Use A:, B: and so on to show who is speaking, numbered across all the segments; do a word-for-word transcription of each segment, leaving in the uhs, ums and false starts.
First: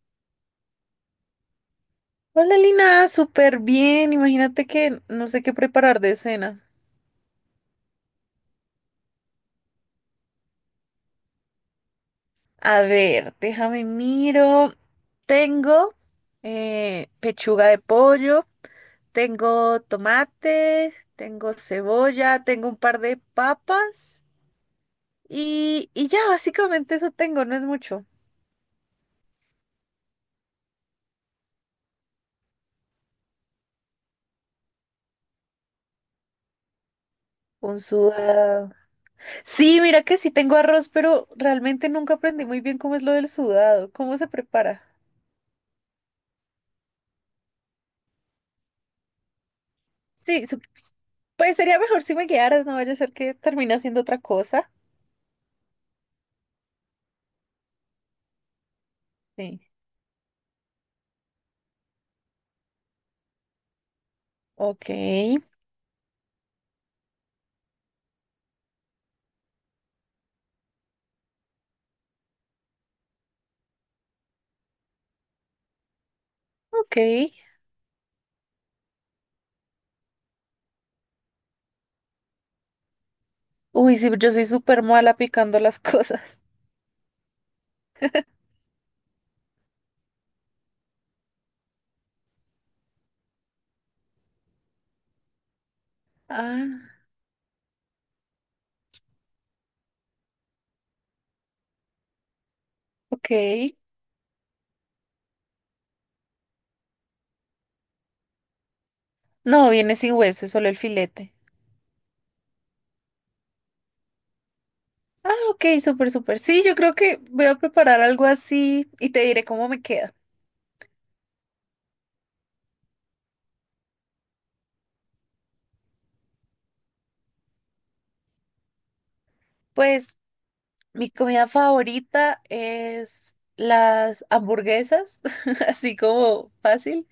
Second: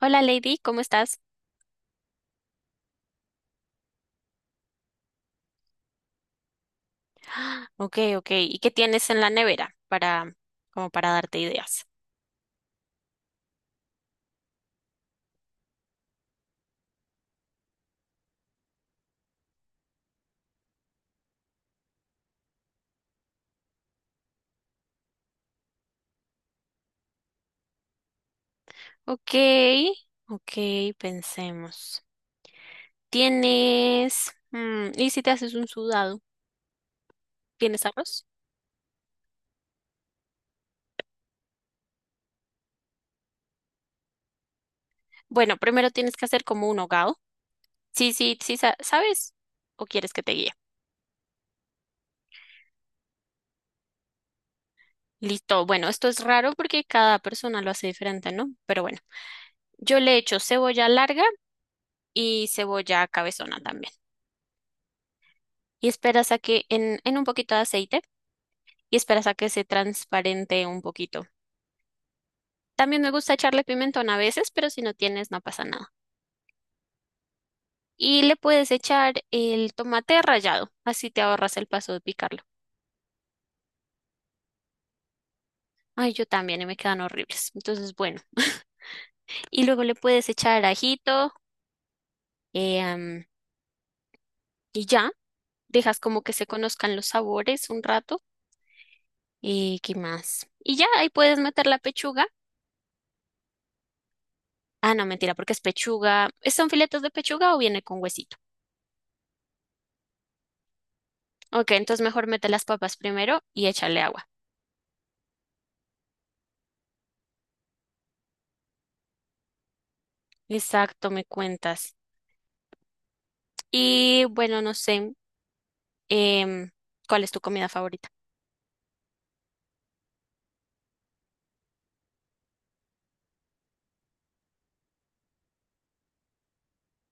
A: Hola Lady, ¿cómo estás?
B: Hola Lina, súper bien. Imagínate que no sé qué preparar de cena.
A: Ok, ok. ¿Y qué tienes en la nevera para, como para darte ideas?
B: A ver, déjame miro. Tengo eh, pechuga de pollo, tengo tomate, tengo cebolla, tengo un par de papas y, y ya, básicamente eso tengo, no es mucho.
A: Ok, ok, pensemos. ¿Tienes, mm, y si te haces un sudado?
B: Un
A: ¿Tienes arroz?
B: sudado. Sí, mira que sí tengo arroz, pero realmente nunca aprendí muy bien cómo es lo del sudado, cómo se prepara.
A: Bueno, primero tienes que hacer como un hogao. Sí, sí, sí, sa- ¿sabes? ¿O quieres que te
B: Sí,
A: guíe?
B: sup- pues sería mejor si me guiaras, no vaya a ser que termine haciendo otra cosa.
A: Listo. Bueno, esto es raro porque cada persona lo hace diferente, ¿no? Pero bueno,
B: Sí.
A: yo le echo cebolla larga y cebolla cabezona también.
B: Ok,
A: Y esperas a que en, en un poquito de aceite. Y esperas a que se transparente un poquito. También me gusta echarle pimentón a veces, pero si no tienes, no pasa nada.
B: ok.
A: Y le puedes echar el tomate rallado, así te ahorras el paso de picarlo.
B: Uy, sí, yo soy súper mala picando las
A: Ay, yo
B: cosas.
A: también, y me quedan horribles. Entonces, bueno. Y luego le puedes echar ajito, eh, am, y ya, dejas como que se
B: Ah,
A: conozcan los sabores un rato. ¿Y qué más? Y ya, ahí puedes meter la pechuga.
B: ok.
A: Ah, no, mentira, porque es pechuga. ¿Son filetes de pechuga o viene con huesito?
B: No, viene sin hueso, es solo el filete.
A: Ok, entonces mejor mete las papas primero y échale agua.
B: Ah, ok, súper, súper. Sí, yo creo que voy a preparar algo así y te diré cómo me queda.
A: Exacto, me cuentas. Y bueno, no sé, em, ¿cuál es tu comida favorita,
B: Pues mi comida favorita es las hamburguesas, así como fácil.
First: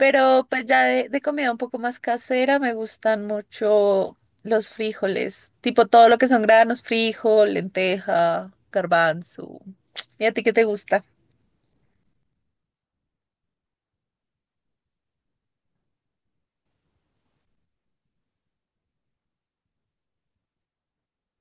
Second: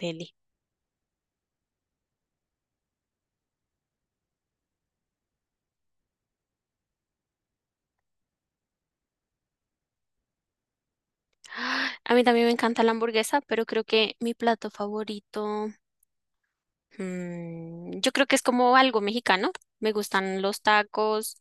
A: Deli?
B: pues ya de, de comida un poco más casera me gustan mucho los frijoles, tipo todo lo que son granos, frijol, lenteja, garbanzo. ¿Y a ti qué te gusta?
A: A mí también me encanta la hamburguesa, pero creo que mi plato favorito, mm, yo creo que es como algo mexicano. Me gustan los tacos,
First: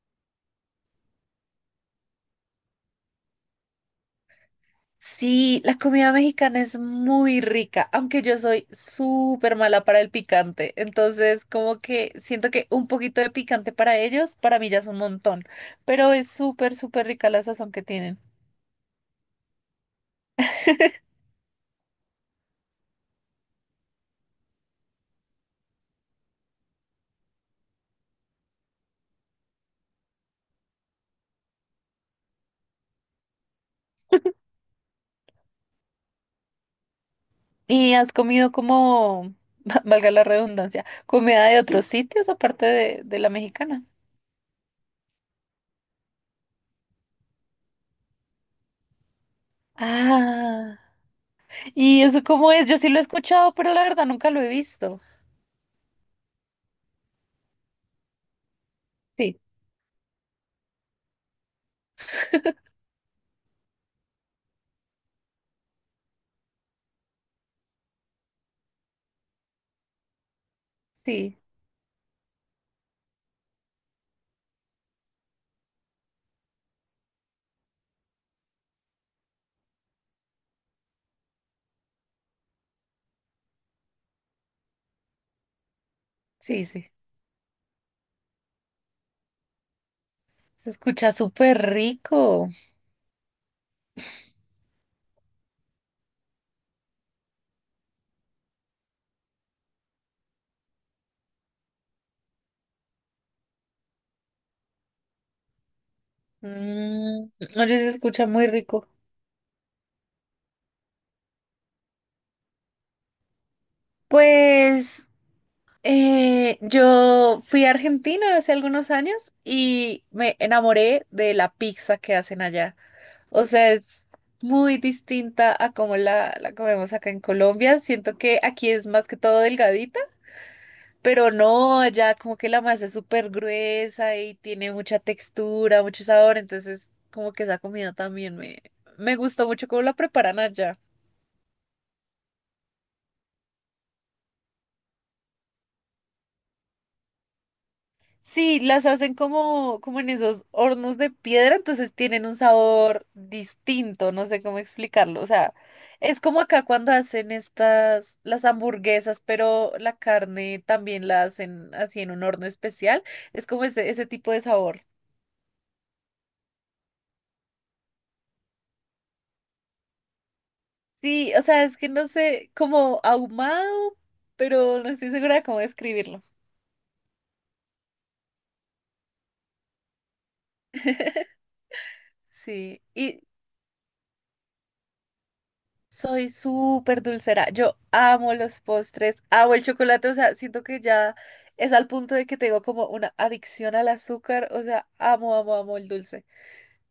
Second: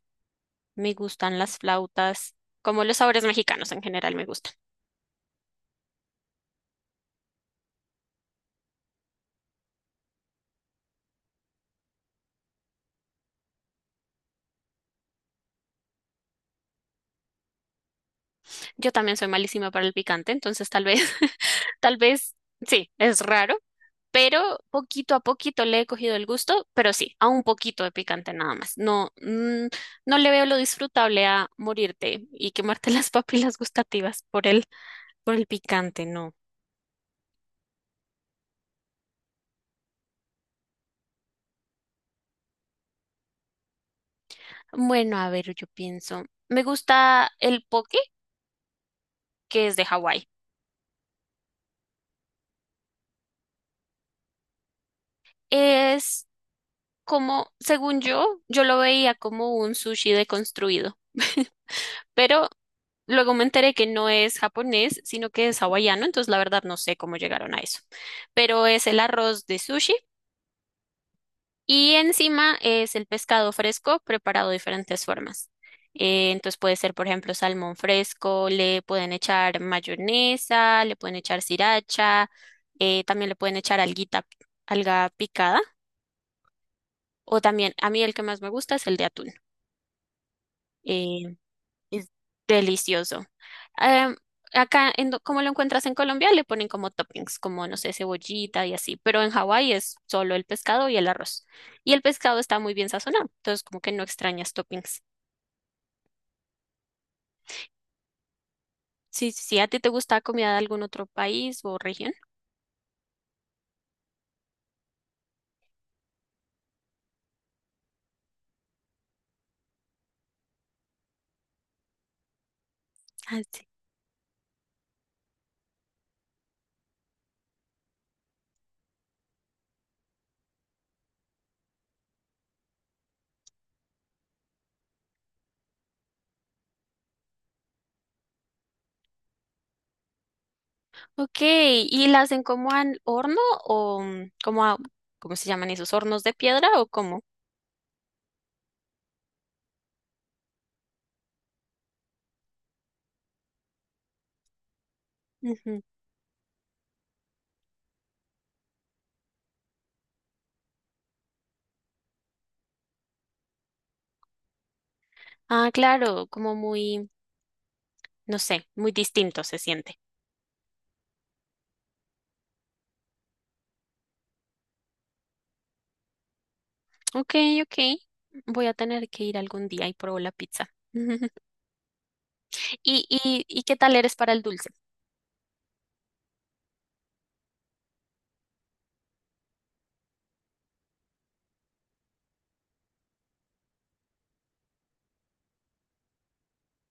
A: me gustan las flautas, como los sabores mexicanos en general me gustan.
B: Sí, la comida mexicana es muy rica, aunque yo soy súper mala para el picante. Entonces, como que siento que un poquito de picante para ellos, para mí ya es un montón. Pero es súper, súper rica la sazón que tienen.
A: Yo también soy malísima para el picante, entonces tal vez, tal vez, sí, es raro, pero poquito a poquito le he cogido el gusto, pero sí, a un poquito de picante nada más. No, mm, no le veo lo disfrutable a morirte y quemarte las papilas gustativas por el, por el picante, no.
B: ¿Y has comido como, valga la redundancia, comida de otros sitios aparte de, de la mexicana?
A: Bueno, a ver, yo pienso. Me gusta el poke, que es de Hawái.
B: Ah, ¿y eso cómo es? Yo sí lo he escuchado, pero la verdad nunca lo he visto.
A: Es como, según yo, yo lo veía
B: Sí,
A: como un sushi deconstruido. Pero luego me enteré que no es japonés, sino que es hawaiano, entonces la verdad no sé cómo llegaron a eso. Pero es el arroz de sushi
B: sí,
A: y encima es el pescado fresco preparado de diferentes formas. Eh, entonces puede ser, por ejemplo, salmón fresco, le pueden echar mayonesa, le pueden echar sriracha, eh, también le pueden echar alguita, alga picada,
B: sí, sí.
A: o también, a mí el que más me gusta es el de atún.
B: Se escucha
A: eh,
B: súper
A: Es
B: rico.
A: delicioso. Em, Acá, en, do- como lo encuentras en Colombia, le ponen como toppings, como, no sé, cebollita y así, pero en Hawái es solo el pescado y el arroz. Y el pescado está muy bien sazonado, entonces como que no extrañas toppings.
B: Mm, oye, se escucha muy rico.
A: Sí, sí, sí, ¿a ti te gusta comida de algún otro país o región?
B: Pues eh, yo fui a Argentina hace algunos años y me enamoré de la pizza que hacen allá.
A: Ah,
B: O
A: sí.
B: sea, es muy distinta a como la, la comemos acá en Colombia. Siento que aquí es más que todo delgadita, pero no, allá como que la masa es súper gruesa y tiene mucha textura, mucho sabor. Entonces, como que esa comida también me, me gustó mucho cómo la preparan allá.
A: Ok, ¿y la hacen como al horno o mm, como a, ¿cómo se llaman esos hornos de piedra o cómo?
B: Sí, las hacen como, como en esos hornos de piedra, entonces tienen un sabor distinto, no sé cómo explicarlo. O sea,
A: Ujú.
B: es como acá cuando hacen estas, las hamburguesas, pero la carne también la hacen así en un horno especial. Es como ese, ese tipo de sabor.
A: Ah, claro, como muy, no sé, muy distinto se siente.
B: Sí, o sea, es que no sé, como ahumado, pero no estoy segura de cómo describirlo.
A: Ok, ok. Voy a tener que ir algún día y probar la pizza.
B: Sí,
A: ¿Y,
B: y
A: y, y qué tal eres para el dulce?
B: soy súper dulcera. Yo amo los postres, amo el chocolate. O sea, siento que ya es al punto de que tengo como una adicción al azúcar. O sea, amo, amo, amo el dulce.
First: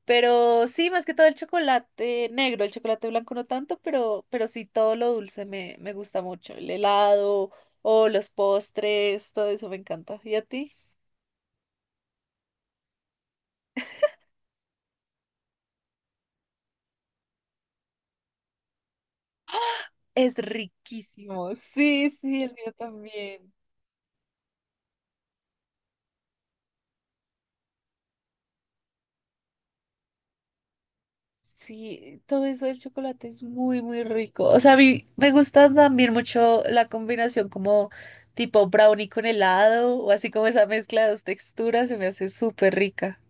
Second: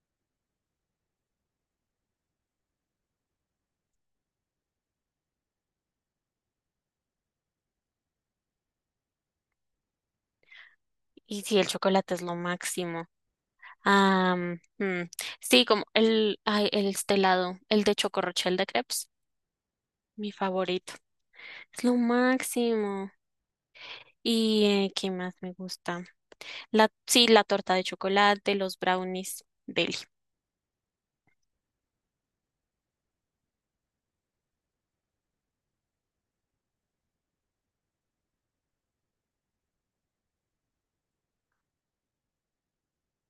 B: Pero sí, más que todo el chocolate negro, el chocolate blanco no tanto, pero, pero sí todo lo dulce me, me gusta mucho. El helado o los postres, todo eso me encanta. ¿Y a ti?
A: Y sí, el chocolate es lo máximo. Ah, mm, sí, como el, ay, el este helado, el de chocorrochel de crepes, mi
B: Es
A: favorito.
B: riquísimo.
A: Es lo
B: Sí, sí, el mío
A: máximo.
B: también.
A: ¿Y eh, qué más me gusta? La, sí, la torta de chocolate, los brownies. Deli.
B: Sí, todo eso del chocolate es muy, muy rico. O sea, a mí me gusta también mucho la combinación como tipo brownie con helado o así como esa mezcla de dos texturas se me hace súper rica.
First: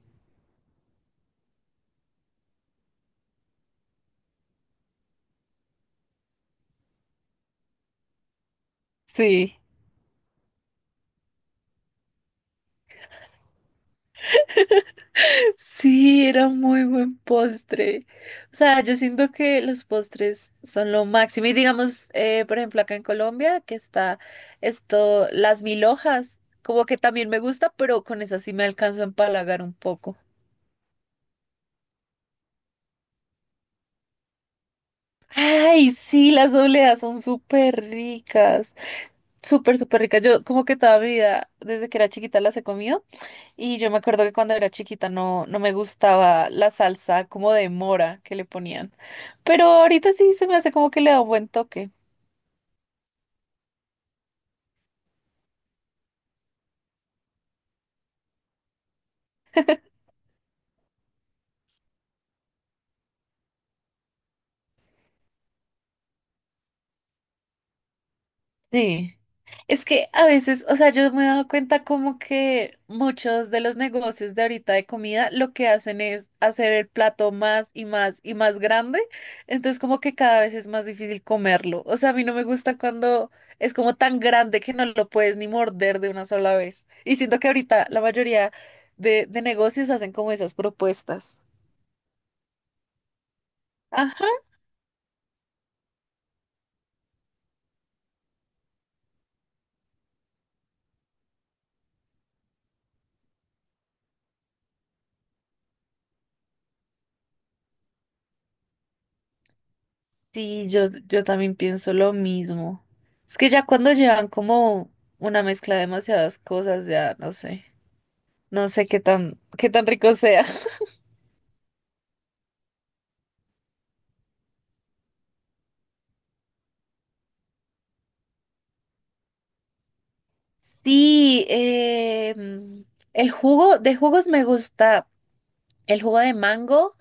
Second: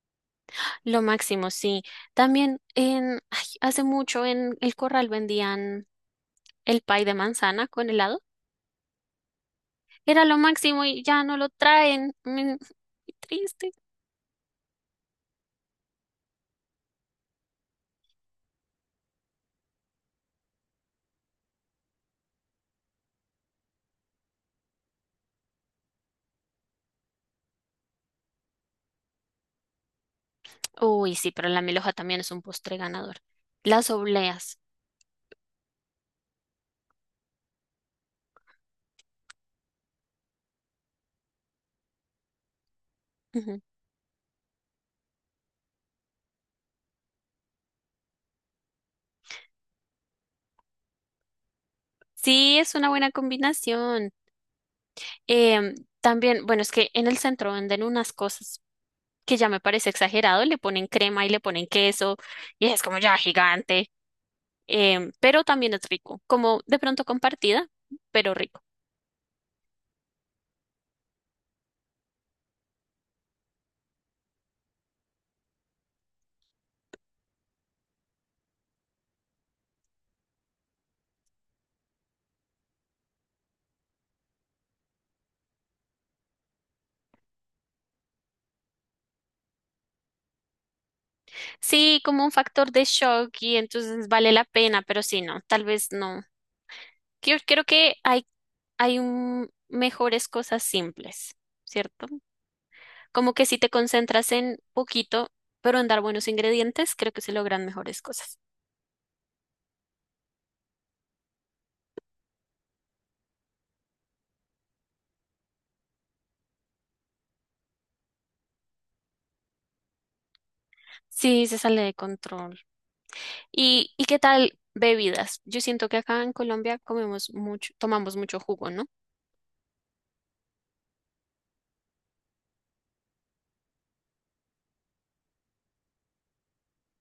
A: Lo máximo, sí. También en, ay, hace mucho en el Corral vendían el pie de manzana con helado.
B: Sí,
A: Era lo máximo y ya no lo traen. Mm, qué triste.
B: sí, era muy buen postre. O sea, yo siento que los postres son lo máximo. Y digamos, eh, por ejemplo, acá en Colombia, que está esto, las mil hojas, como que también me gusta, pero con esas sí me alcanzo a empalagar un poco.
A: Uy, sí, pero la milhoja también es un postre ganador. Las obleas.
B: Ay, sí, las dobleas son súper ricas, súper, súper ricas. Yo como que toda mi vida, desde que era chiquita, las he comido
A: Ujú.
B: y yo me acuerdo que cuando era chiquita no, no me gustaba la salsa como de mora que le ponían, pero ahorita sí se me hace como que le da un buen toque.
A: Sí, es una buena combinación. Em, También, bueno, es que en el centro venden unas cosas que ya me parece exagerado. Le ponen crema y le ponen queso y es como ya gigante. Em, pero también es rico, como de pronto compartida, pero rico.
B: Sí. Es que a veces, o sea, yo me he dado cuenta como que muchos de los negocios de ahorita de comida lo que hacen es hacer el plato más y más y más grande, entonces como que cada vez es más difícil comerlo. O sea, a mí no me gusta cuando es como tan grande que no lo puedes ni morder de una sola vez. Y siento que ahorita la mayoría de, de negocios hacen como esas propuestas.
A: Sí, como un factor de shock y entonces vale la pena, pero sí, no, tal vez no. Yo creo que hay hay un- mejores cosas simples, ¿cierto? Como que si te concentras en poquito, pero en dar buenos ingredientes, creo que se logran mejores cosas.
B: Sí, yo, yo también pienso lo mismo. Es que ya cuando llevan como una mezcla de demasiadas cosas, ya no sé, no sé qué tan, qué tan rico sea.
A: Sí, se sale de control. ¿Y, y, qué tal bebidas? Yo siento que acá en Colombia comemos mucho, tomamos mucho jugo, ¿no?
B: Sí, eh, el jugo de jugos me gusta el jugo de mango.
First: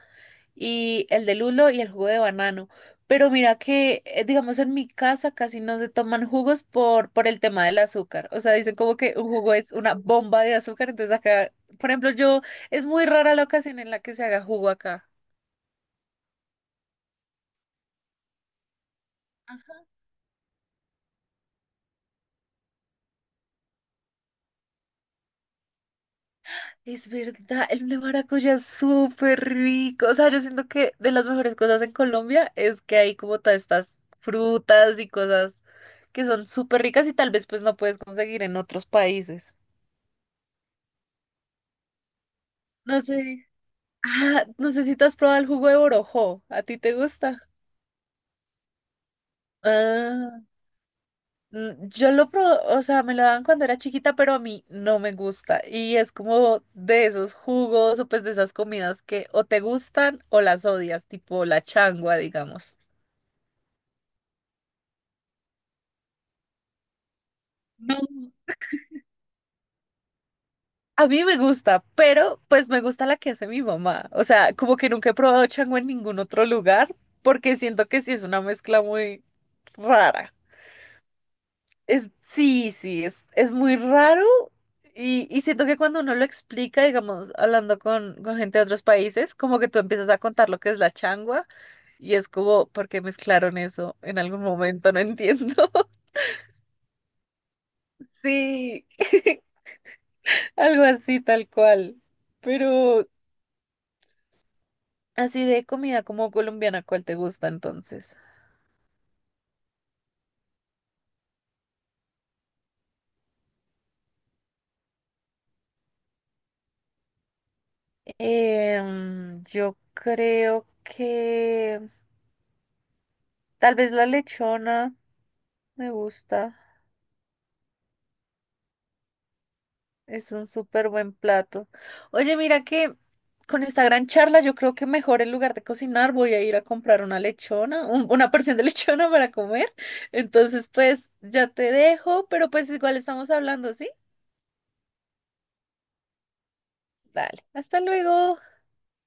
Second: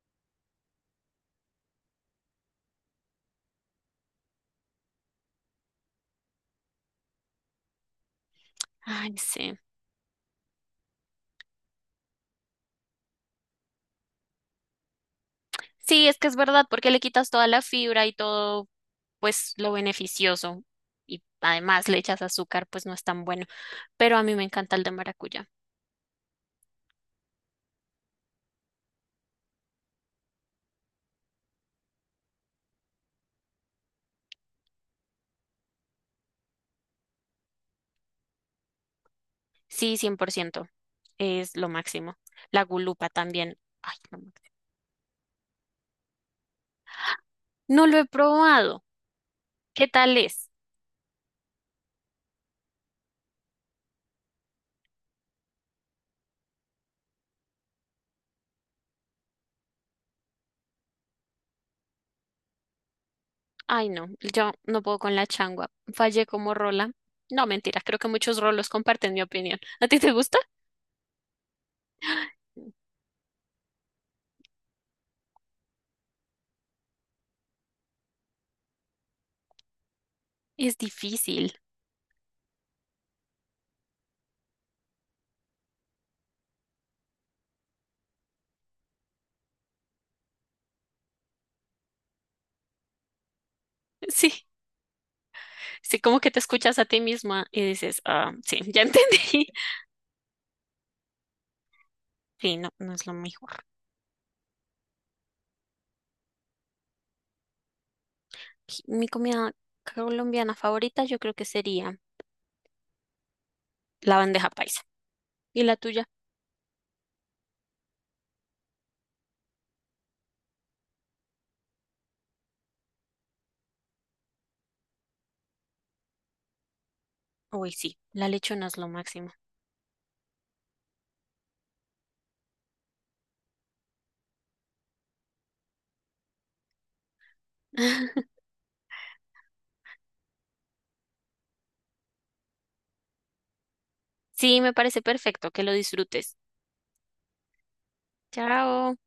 B: Y el de lulo y el jugo de banano. Pero mira que, eh, digamos, en mi casa casi no se toman jugos por, por el tema del azúcar. O sea, dicen como
A: Ay,
B: que un jugo
A: sí.
B: es una bomba de azúcar. Entonces acá, por ejemplo, yo, es muy rara la ocasión en la que se haga jugo acá.
A: Sí, es que es verdad, porque le quitas toda la fibra y todo, pues lo beneficioso. Y además le echas azúcar, pues no es tan bueno. Pero a mí me encanta el de maracuyá.
B: Es verdad, el de maracuyá es súper rico. O sea, yo siento que de las mejores cosas en Colombia es que hay como todas estas frutas y cosas que son súper ricas y tal vez pues no puedes conseguir en otros países.
A: Sí, cien por ciento. Es lo máximo. La
B: No
A: gulupa
B: sé.
A: también. Ay, no, me-
B: Ah, no sé si tú has probado el jugo de borojó. ¿A ti te gusta?
A: no lo he probado. ¿Qué tal
B: Ah,
A: es?
B: mm, yo lo probé, o sea, me lo daban cuando era chiquita, pero a mí no me gusta. Y es como de esos jugos o pues de esas comidas que o te gustan o las odias, tipo la changua, digamos.
A: Ay, no, yo no puedo con la changua. Fallé como rola. No, mentira, creo que
B: No,
A: muchos rolos comparten mi opinión. ¿A ti te gusta?
B: a mí me gusta, pero pues me gusta la que hace mi mamá. O sea, como que nunca he probado changua en ningún otro lugar, porque siento que sí es una mezcla muy rara.
A: Es difícil.
B: Es, sí, sí, es, es muy raro y, y siento que cuando uno lo explica, digamos, hablando con, con gente de otros países, como que tú empiezas a contar lo que es la changua y es como, ¿por qué mezclaron eso en algún
A: Sí,
B: momento? No entiendo.
A: sí, como que te escuchas a ti misma y dices, ah, sí, ya
B: Sí,
A: entendí.
B: algo así tal cual.
A: Sí, no, no
B: Pero
A: es lo mejor.
B: así de comida como colombiana, ¿cuál te gusta entonces?
A: Sí, mi comida colombiana favorita yo creo que sería la bandeja paisa. ¿Y la tuya?
B: Em, yo creo que tal vez la lechona me gusta.
A: Uy, sí, la lechona es lo máximo.
B: Es un súper buen plato. Oye, mira que con esta gran charla yo creo que mejor en lugar de cocinar voy a ir a comprar una lechona, un- una porción de lechona para comer. Entonces, pues ya te dejo, pero pues igual estamos hablando, ¿sí?
A: Sí, me parece perfecto que lo disfrutes.
B: Dale, hasta luego.
A: Chao.